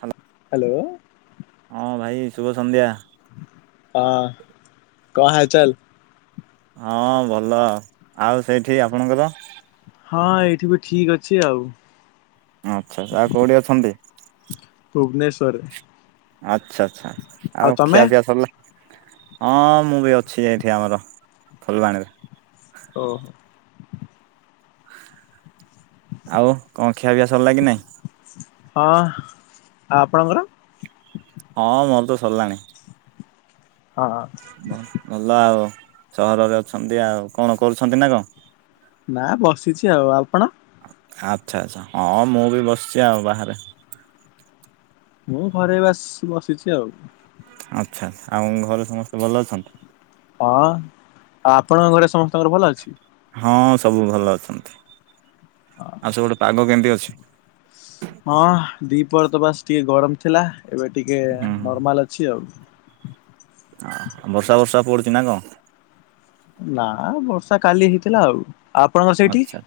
Hello hello. ହଁ ଭାଇ ଶୁଭ ସନ୍ଧ୍ୟା। ହଁ କଣ ହାଲ ଚାଲ? ହଁ ଭଲ ଆଉ ସେଇଠି ଆପଣଙ୍କର ହଁ ଏଇଠି ବି ଠିକ ଅଛି ଆଉ। ଆଚ୍ଛା ଆଉ କୋଉଠି ଅଛନ୍ତି? ଭୁବନେଶ୍ୱର ରେ। ଆଚ୍ଛା ଆଚ୍ଛା ଆଉ ଖିଆ ପିଆ ସରିଲା। ହଁ ମୁଁ ବି ଅଛି ଯାଇଠି ଆମର ଫୁଲବାଣୀରେ। ଓହୋ। ଆଉ କଣ ଖିଆ ପିଆ ସରିଲା କି ନାଇଁ? ହଁ ଆ ଆପଣଙ୍କର? ହଁ ମୋର ତ ସରିଲାଣି। ହଁ ହଁ। ଭଲ ଆଉ ସହରରେ ଅଛନ୍ତି ଆଉ କଣ କରୁଛନ୍ତି ନା କଣ? ନା ବସିଛି ଆଉ ଆପଣ? ଆଚ୍ଛା ଆଚ୍ଛା ହଁ ମୁଁ ବି ବସିଛି ଆଉ ବାହାରେ। ମୁଁ ଘରେ ଆସି ବସିଛି ଆଉ। ଆ୍ଛା ଆମ ଘରେ ସମସ୍ତେ ଭଲ ଅଛନ୍ତି? ହଁ ଆଉ ଆପଣଙ୍କ ଘରେ ସମସ୍ତଙ୍କର ଭଲ ଅଛି? ହଁ ସବୁ ଭଲ ଅଛନ୍ତି ଆଉ ସେପଟେ ପାଗ କେମିତି ଅଛି? ହଁ ଦିପର ତ ବାସ ଟିକେ ଗରମ ଥିଲା ଏବେ ଟିକେ ହୁଁ ନର୍ମାଲ ଅଛି ଆଉ। ଚିନାକ ନା ବର୍ଷା କାଲି ହେଇଥିଲା ଆଉ ଆପଣଙ୍କ ସେଇଠି? ଆଚ୍ଛା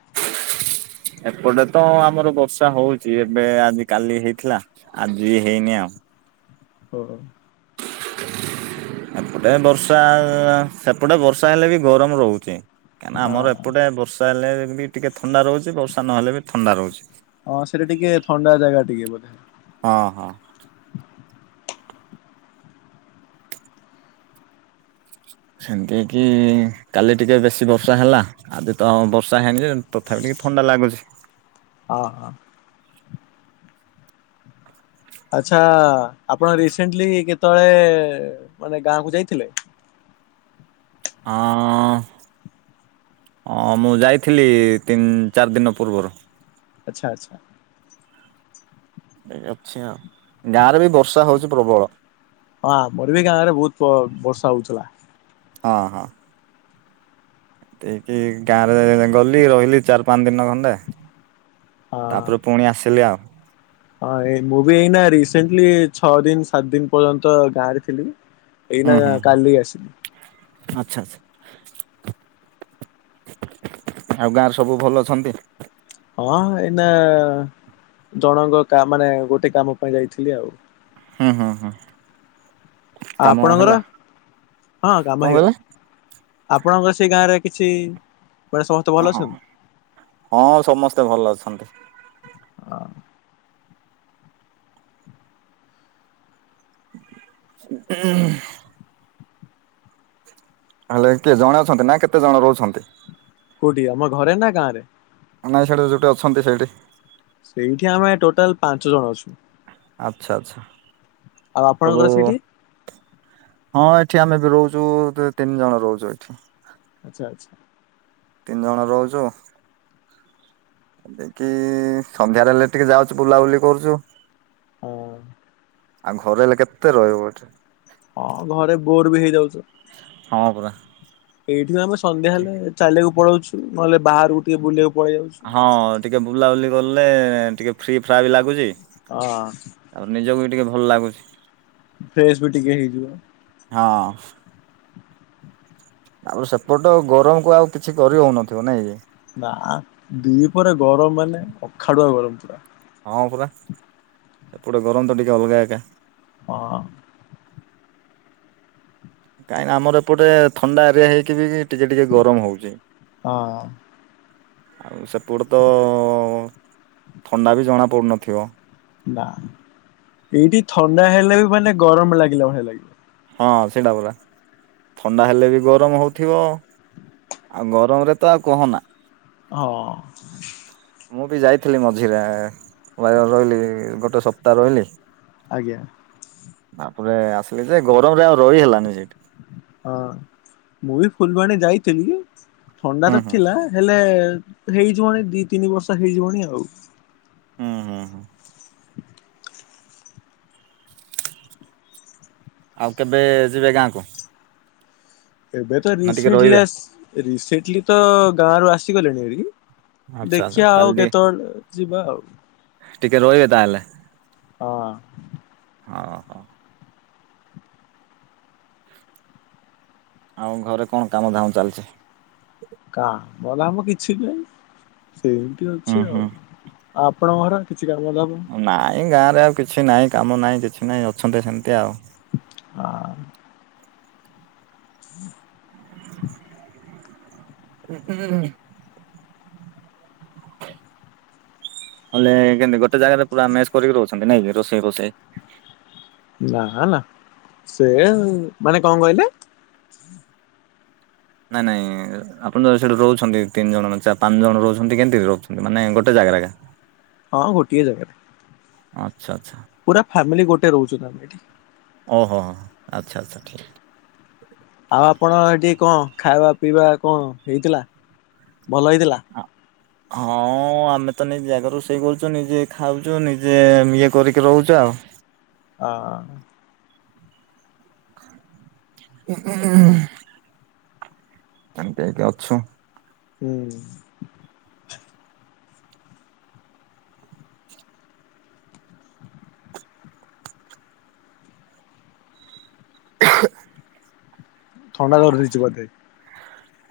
ଏପଟେ ତ ଆମର ବର୍ଷା ହଉଚ ଏବେ ଆଜି କାଲି ହେଇଥିଲା ଆଜି ବି ହେଇନି ଆଉ। ହ ଏପଟେ ବର୍ଷା ସେପଟେ ବର୍ଷା ହେଲେ ବି ଗରମ ରହୁଛି। କାହିଁକିନା ଆମର ହଁ ଏପଟେ ବର୍ଷା ହେଲେ ବି ଟିକେ ଥଣ୍ଡା ରହୁଛି ବର୍ଷା ନହେଲେ ବି ଥଣ୍ଡା ରହୁଛି। ହଁ ସେଟା ଟିକେ ଥଣ୍ଡା ଜାଗା ଟିକେ ବୋଧେ। ହଁ ହଁ। ସେମିତି କି କାଲି ଟିକେ ବେଶୀ ବର୍ଷା ହେଲା ଆଜି ତ ବର୍ଷା ହେଇଣି ଯେ ତଥାପି ଟ ଥଣ୍ଡା ଲାଗୁଛି। ହଁ ହ। ଆଛା ଆପଣ ରିସେଣ୍ଟଲି କେତେବେଳେ ମାନେ ଗାଁ କୁ ଯାଇଥିଲେ। ହଁ ହଁ ମୁଁ ଯାଇଥିଲି ତିନି ଚାରି ଦିନ ପୂର୍ବରୁ। ଆଚ୍ଛା ଆଚ୍ଛା। ଅଛି ଆ ଗାଁ ରେ ବି ବର୍ଷା ହଉଛି ପ୍ରବଳ। ହଁ ଆ ମୋର ବି ଗାଁ ରେ ବହୁତ ବର୍ଷା ହଉଥିଲା। ହଁ ହଁ। ଦେଇକି ଗାଁରେ ଗଲି ରହିଲି ଚାରି ପାଞ୍ଚ ଦିନ ଖଣ୍ଡେ ହଁ। ତାପରେ ପୁଣି ଆସିଲେ ଆଉ। ହଁ ଏ ମୁଁ ବି ଏଇନା ରିସେଣ୍ଟଲି ଛଅ ଦିନ ସାତ ଦିନ ପର୍ଯ୍ୟନ୍ତ ଗାଁରେ ଥିଲି। ଏଇ ହୁଁ ନା ହୁଁ କାଲି ଆସିଲି। ଆଚ୍ଛା ଆଚ୍ଛା। ଆଉ ଗାଁରେ ସବୁ ଭଲ ଅଛନ୍ତି? ହଁ ଏଇନା ଜଣଙ୍କ ମାନେ ଗୋଟେ କାମ ପାଇଁ ଯାଇଥିଲି ଆଉ। ହଁ ହଁ ହଁ। ଆପଣଙ୍କର ହଁ କାମ କଣ ହେଇଗଲା। କହିଲେ? ଆପଣଙ୍କର ସେଇ ଗାଁରେ କିଛି ମାନେ ସମସ୍ତେ ଭଲ ଓ ହଁ ଅଛନ୍ତି? ହଁ ସମସ୍ତେ ଭଲ ଅଛନ୍ତି। ହଁ [unintelligible] ହେଲେ କିଏ ଜଣେ ଅଛନ୍ତି ନା କେତେ ଜଣ ରହୁଛନ୍ତି? କୋଉଠି ଆମ ଘରେ ନା ଗାଁରେ? ନାଇଁ ସେଇଠି ଯୋଠି ଅଛନ୍ତି ସେଇଠି। ସେଇଠି ଆମେ ଟୋଟାଲ ପାଞ୍ଚ ଜଣ ଅଛୁ। ଆଚ୍ଛା ଆଚ୍ଛା। ଆଉ ସବୁ ଆପଣଙ୍କର ସେଠି? ହଁ ଏଠି ଆମେ ବି ରହୁଚୁ ତି-ତିନି ଜଣ ରହୁଚୁ ଏଠି। ଆଚ୍ଛା ଆଚ୍ଛା। ତିନି ଜଣ ରହୁଚୁ। ଦେକି ସନ୍ଧ୍ୟାରେ ହେଲେ ଟିକେ ଯାଉଚୁ ବୁଲାବୁଲି କରୁଚୁ। ହଁ। ଆଉ ଘରେ ହେଲେ କେତେ ରହିବ ଏଠି। ହଁ ଘରେ ବୋର ବି ହେଇଯାଉଚ। ହଁ ପୁରା। ଏଇଠି ବି ଆମେ ସନ୍ଧ୍ୟା ହେଲେ ଚାଲିଆକୁ ପଳଉଚୁ ନହେଲେ ବାହାରକୁ ଟିକେ ବୁଲିଆକ ହଁ ଟିକେ ବୁଲାବୁଲି କଲେ ଟିକେ ଫ୍ରି ଫ୍ରା ବି ଲାଗୁଚି। ହଁ ଆଉ ନିଜକୁ ବି ଟିକେ ଭଲ ଲାଗୁଛି। ଫ୍ରେଶ ବି ଟିକେ ହେଇଯିବ। ହଁ। ତା ପରେ ସେପଟ ଗରମକୁ ଆଉ କିଛି କରି ହଉନଥିବ ନାଇଁ? ନା ଦି ପହରେ ଗରମ ମାନେ ଅଖାଡୁଆ ଗରମ ପୁରା। ହଁ ପରା ସେପଟେ ଗରମ ତ ଟିକେ ଅଲଗା ଏକା। ହଁ। କାହିଁ ନା ଆମର ଏପଟେ ଥଣ୍ଡା ଏରିଆ ହେଇକି ବି ଟିକେ ଟିକେ ଗରମ ହଉଚି। ହଁ ଆଉ ସେପଟେ ତ ଥଣ୍ଡା ବି ଜଣା ପଡୁନଥିବ? ନା ଏଇଠି ଥଣ୍ଡା ହେଲେ ବି ମାନେ ଗରମ ଲାଗିଲା ଭଳିଆ ଲାଗିବ। ହଁ ସେଇଟା ପରା ଥଣ୍ଡା ହେଲେ ବି ଗରମ ହଉଥିବ। ଆଉ ଗରମରେ ତ ଆଉ କହନା। ହଁ। ମୁଁ ବି ଯାଇଥିଲି ମଝିରେ ରହି-ରହିଲି ଗୋଟେ ସପ୍ତାହ ରହିଲି। ଆଜ୍ଞା। ତା ପରେ ଆସିଲି ଯେ ଗରମରେ ଆଉ ରହି ହେଲାନି ସେଠି। ହଁ ମୁଁ ବି ଫୁଲବାଣୀ ଯାଇଥିଲି। ଥଣ୍ଡା ହୁଁ ତ ହୁଁ ଥିଲା ହେଲେ ହେଇଯିବଣି ଦି ତିନି ବର୍ଷ ହେଇଯିବଣି ଆଉ। ହୁଁ ହୁଁ ହୁଁ। ଆଉ କେବେ ଯିବେ ଗାଁ କୁ? ଏବେ ତ ରିସେଣ୍ଟଲିଶ୍ ରିସେଣ୍ଟଲି ତ ଗାଁ ରୁ ଆସିଗଲିଣି ହେରି। ଆଚ୍ଛା ଆଚ୍ଛା ଦେଖିବା ତାହେଲେ ଆଉ ଟିକେ କେତେବେଳେ ଯିବା ଆଉ। ଟିକେ ରହିବେ ତା ହେଲେ? ହଁ ଆଉ ଘରେ କଣ କାମ ଧାମ ଚାଲିଚି? କାମ ଧାମ କିଛି ନାଇଁ ସେମତି ଅଛି ହୁଁ ଆଉ। ହୁଁ ଆପଣଙ୍କ ଘର କି ନାଇଁ ଗାଁରେ ଆଉ କିଛି ନାଇଁ କାମ ନାଇଁ କିଛି ନାଇଁ ଅଛନ୍ତି ସେମିତି ଆଉ। ହଁ। ହୁଁ ହୁଁ ହୁଁ ଉଁ। ହେଲେ କେମତି ଗୋଟେ ଜାଗାରେ ପୁରା ମେସ୍ କରିକି ରହୁଛ। କ ନା ରୋଷେଇ ଫୋଷାଇ ନା ନା ସେ ମାନେ କଣ କହିଲେ? ନାଇଁ ନାଇଁ ଆପଣ ଯ ସେଠି ରହୁଛନ୍ତି ତିନି ଜଣ ମେ ପାଞ୍ଚ ଜଣ ରହୁଛନ୍ତି କେମିତି ରହୁଛନ୍ତି ମାନେ ଗୋଟେ ଆ୍ରାଗ ହଁ ଗୋଟିଏ ଜାଗାରେ। ଆଛା ଆଚ୍ଛା। ପୁରା ଫ୍ୟାମିଲି ଗୋଟେ ରହୁଛୁ ନ ଆମେ ଏଠି। ଓ ହୋ ହ ହ ଆଚ୍ଛା ଆଚ୍ଛା ଠିକ। ଆଉ ଆପଣ ଏଠି କଣ ଖାଇବା ପିଇବା କଣ ହେଇଥିଲା। ଭଲ ହେଇଥିଲା? ହଁ ଆମେ ତ ନି ଜାଗା ରୋଷେଇ କରୁଛୁ ନିଜେ ଖାଉଛୁ ନିଜେ ଇଏ କରିକି ରହୁଛୁ ଆଉ। ହ। [unintelligible] ଏମତି ହେଇକି ଅଛୁ। ହୁଁ। [inaudible] ଥଣ୍ଡା ଧରିଦେଇଛି ବୋଧେ।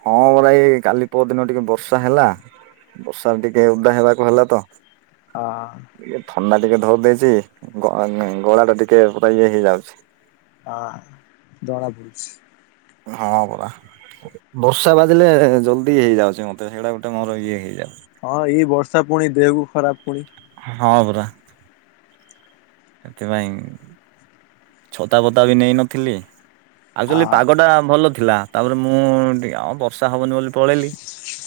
ହଁ ପରା ଏଇ କାଲି ପର ଦିନ ଟିକେ ବର୍ଷା ହେଲା ବର୍ଷା ଟିକେ ଉଦା ହେବାକୁ ହେଲା ତ ହଁ। ଟିକେ ଥଣ୍ଡା ଟିକେ ଧରି ଦେଇେଇଛି ଗଳା ଟା ଟିକେ ପୁରା ଇଏ ହେଇଯାଉଛି। ହଁ ଜଣା ପଡୁଛି। ହଁ ପରା ବର୍ଷା ବାଜିଲେ ଜଲଦି ହେଇଯାଉଛି ମତେ ସେଇଡା ଗୋଟେ ମୋର ଇଏ ହେଇଯାଉଛି। ହଁ ଏଇ ବର୍ଷା ପୁଣି ଦେହକୁ ଖରାପ ପୁଣି ହଁ ପରା। ସେଥିପାଇଁ ଛତା ପତା ବି ନେଇନଥିଲି ଆ ଆକ୍ଚୁଆଲି ପାଗ ଟା ଭଲ ଥିଲା ତାପରେ ମୁଁ ବର୍ଷା ହବନି ବୋଲି ପଳେଇଲି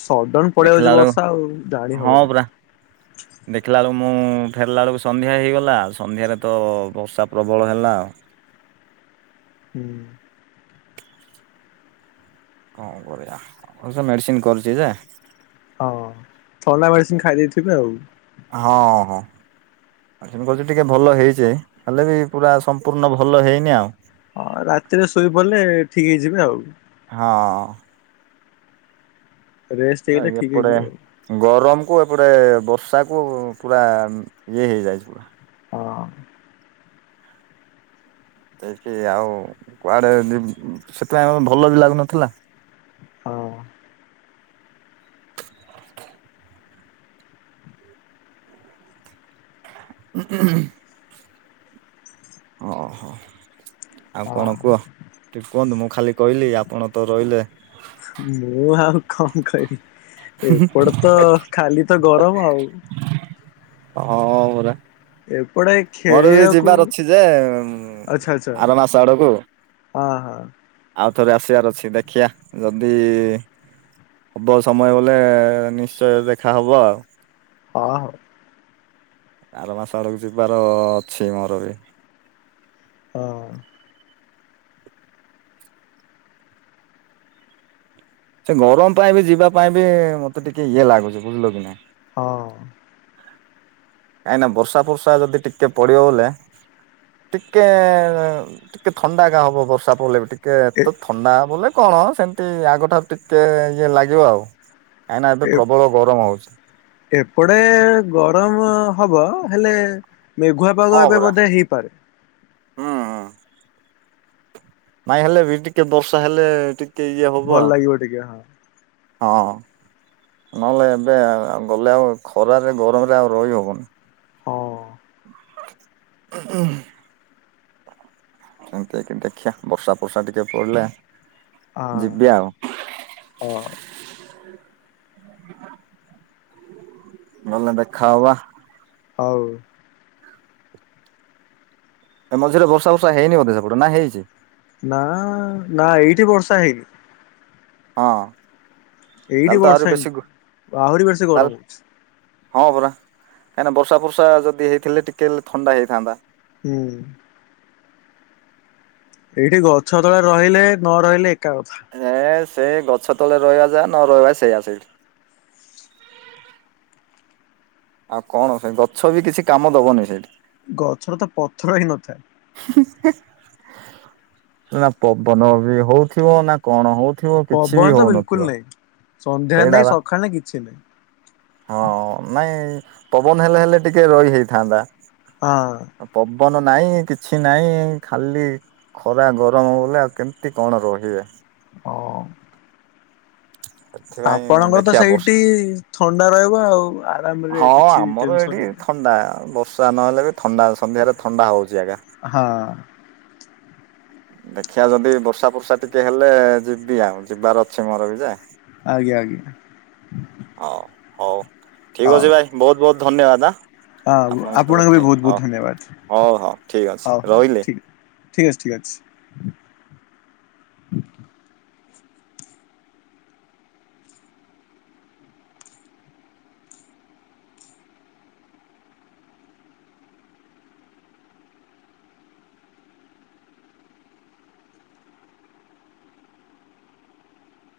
ସଡନ ପଳେଇ ଆଉଛି ଦେଖିଲା ବେଳକୁ ବର୍ଷା ଆଉ ଜାଣି ହଁ ହବନି। ପା ଦେଖିଲା ବେଳକୁ ମୁଁ ଫେରିଲା ବେଳକୁ ସନ୍ଧ୍ୟା ହେଇଗଲା ସନ୍ଧ୍ୟାରେ ତ ବର୍ଷା ପ୍ରବଳ ହେଲା ଆଉ। ହୁଁ। କଣ କରିଆ ସେ ମେଡିସିନ କରିଛି ଯେ ହଁ ଥଣ୍ଡା ମେଡିସିନ୍ ଖାଇ ଦେଇେଇଥିବେ ଆଉ। ହଁ ହଁ। ଆ କହୁଚ ଟିକେ ଭଲ ହେଇଛେ ହେଲେ ବି ପୁରା ସମ୍ପୂର୍ଣ୍ଣ ଭଲ ହେଇନି ଆଉ। ହଁ ରାତିରେ ଶୋଇପିଲେ ଠିକ ହେଇଯିବେ ଆଉ। ହଁ। ରେଷ୍ଟ ଆ ହେଇଗଲେ ଠିକ୍ ଏପଡେ ହେଇଯିବ ଆଉ। ଗରମ କ ଏପଟେ ବର୍ଷାକୁ ପୁରା ଇଏ ହେଇଯାଇଛି ପୁରା। ହଁ। ଦେ ଆଉ କୁଆଡେ ସେଥିପାଇଁ ଭଲ ବି ଲାଗୁନଥିଲା ହଁ। [inaudible] [inaudible] ଓହୋ ଆଉ କଣ ହଁ କୁହ? କୁହନ୍ତୁ ମୁଁ ଖାଲି କହିଲି ଆପଣ ତ ରହିଲେ ମୁଁ ଆଉ କଣ କହିବି ଏପଟ ତ ଖାଲି ଏତେ ଗରମ ଆଉ। ହଁ ପରା। ଏପଟେ ମୋର ବି ଖେଳିବାକୁ ଯିବାର ଅଛି ଯେ ଆଚ୍ଛା ଆଚ୍ଛା ଆର ମାସ ଆଡକୁ। ହଁ ହଁ। ଆଉ ଥରେ ଆସିବାର ଅଛି ଦେଖିବା ଯଦି ହବ ସମୟ ହେଲେ ନିଶ୍ଚୟ ଦେଖା ହବ ଆଉ। ହଁ ହଉ। ଆର ମାସ ଆଡକୁ ଯିବାର ଅଛି, ମୋର ବି। ହଁ। ସେ ଗରମ ପାଇଁ ବି ଯିବା ପାଇଁ ବି ମତେ ଟିକେ ଇଏ ଲାଗୁଛି, ବୁଝିଲ କି ନାଇଁ? ହଁ। କାହିଁ ନା ବର୍ଷା ଫର୍ଷା ଯଦି ଟିକେ ପଡିବ ବୋଲେ ଟିକେ ଟିକେ ଥଣ୍ଡା ଏକା ହବ ବର୍ଷା ପଡ଼ିଲେ ବି ଟିକ କେ ଏ ଏତେ ଥଣ୍ଡା ହବୋଲେ କଣ ସେମିତି ଆଗଠାରୁ ଟିକେ ଇଏ ଲାଗିବ ଆଉ। କାହିଁକିନା ଏବେ ପ୍ରବଳ ଗରମ ହଉଛି। ଏପ ଏପଡେ ଗରମ ହବ ହେଲେ ମେଘୁଆ ପାଗ ଏବେ ବୋଧେ ହେଇପାରେ। ହଁ-ଅ। ନାଇଁ ହେଲେ ବି ଟିକେ ବର୍ଷା ହେଲେ ଟିକ ଭଲ ଲାଗିବ ଟିକେ, ହଁ। ହଁ। ନହେଲେ ଏବେ ଆଉ ଗଲେ ଆଉ ଖରାରେ ଗରମରେ ଆଉ ରହି ହବନି। ହଁ ଉଁ ଉଁ। ସେମିତି ଆକେ ଦେଖିଆ ବର୍ଷା ଫର୍ଷା ଟିକେ ପଡିଲା ହଁ। ହଉ [inaudible] ଗଲେ ଦେଖାହବା? ଅଉ। ଏ ମଝିରେ ବର୍ଷା ବର୍ଷା ହେଇନି ବୋଧେ ସେପଟେ ନା ହେଇଛି? ନାଁ ନା ଏଇଠି ବର୍ଷା ହେଇନି। ହଁ-ଅ। ଏଇଠି ବର୍ଷା ହେଇନି ଆହୁରି ବେଶି ତାହେଲେ ଗରମ ହଉଛି। ହଁ ପରା କାହିଁକିନା ବର୍ଷା ଫର୍ଷା ଯଦି ହେଇଥିଲେ, ଟିକେ ହେଲେ ଥଣ୍ଡା ହେଇଥାନ୍ତା। ହୁଁ। ଏଇଠି ଗଛ ତଳେ ରହିଲେ ନ ରହିଲେ ଏକା କଥା। ସେଇ ଗଛ ତଳେ ରହିବା ଯାହା ନ ରହିବା ସେଇଆ ସେଇଠି। ଆଉ କଣ ସେ ଗଛ ବି କିଛି କାମ ଦବନି ସେଇଠି। ଗଛରେ ତ ପଥର ହିଁ ନଥାଏ। ନା ପବନ ବି ହଉଥିବ ନା କଣ ହଉ ପବନ ତ ବିଲକୁଲ ନାହିଁ ସନ୍ଧ୍ୟାରେ, ସେଇଟା ନାଇଁ ବା ସକାଳେ ନାଇଁ କିଛି ନାହିଁ। ହଁ ନାଇଁ ପବନ ହେଲେ ହେଲେ ଟିକେ ରହି ହେଇଥାନ୍ତା। ହଁ। ପବନ ନାହିଁ କିଛି ନାହିଁ ଖାଲି ଖରା ଗରମ ବଲେ ଆଉ କେମିତି କଣ ରହିବେ? ଅଁ। ସେଥିପାଇଁ ଆପଣଙ୍କର ତ ଦେଖିବା ବର୍ଷ ସେଇଠି ଥଣ୍ଡା ରହିବ, ଆଉ ଆରାମ ରେ କିଛି ଟେନସନ ଏ ନାହିଁ। ଥଣ୍ଡା ବର୍ଷା ନହେଲେ ବି ଥଣ୍ଡା ସନ୍ଧ୍ୟାରେ ଥଣ୍ଡା ହଉଛି ଆଗା। ହାଁ। ଦେଖିବା ଯଦି ବର୍ଷା ଫର୍ଷା ଟିକେ ହେଲେ, ଯିବି ଆଉ ଯିବାର ଅଛି, ମୋର ବି ଯେ! ଆଜ୍ଞା ଆଜ୍ଞା। ହଉ ହଉ ଠିକ ହଉ ଅଛି, ଭାଇ ବହୁତ ବହୁତ ଧନ୍ୟବାଦ। ହଁ ଆପଣଙ୍କ ସହିତ ଆପଣଙ୍କୁ କଥା ବି ହେଇ ବହୁତ ହଉ ବହୁତ ଧନ୍ୟବାଦ ହଉ ହଉ ଠିକ୍ ଅଛି ହଉ ହଉ ରହିଲି। ଠିକ। ଠିକ୍ ଅଛି ଠିକ୍ ଅଛି।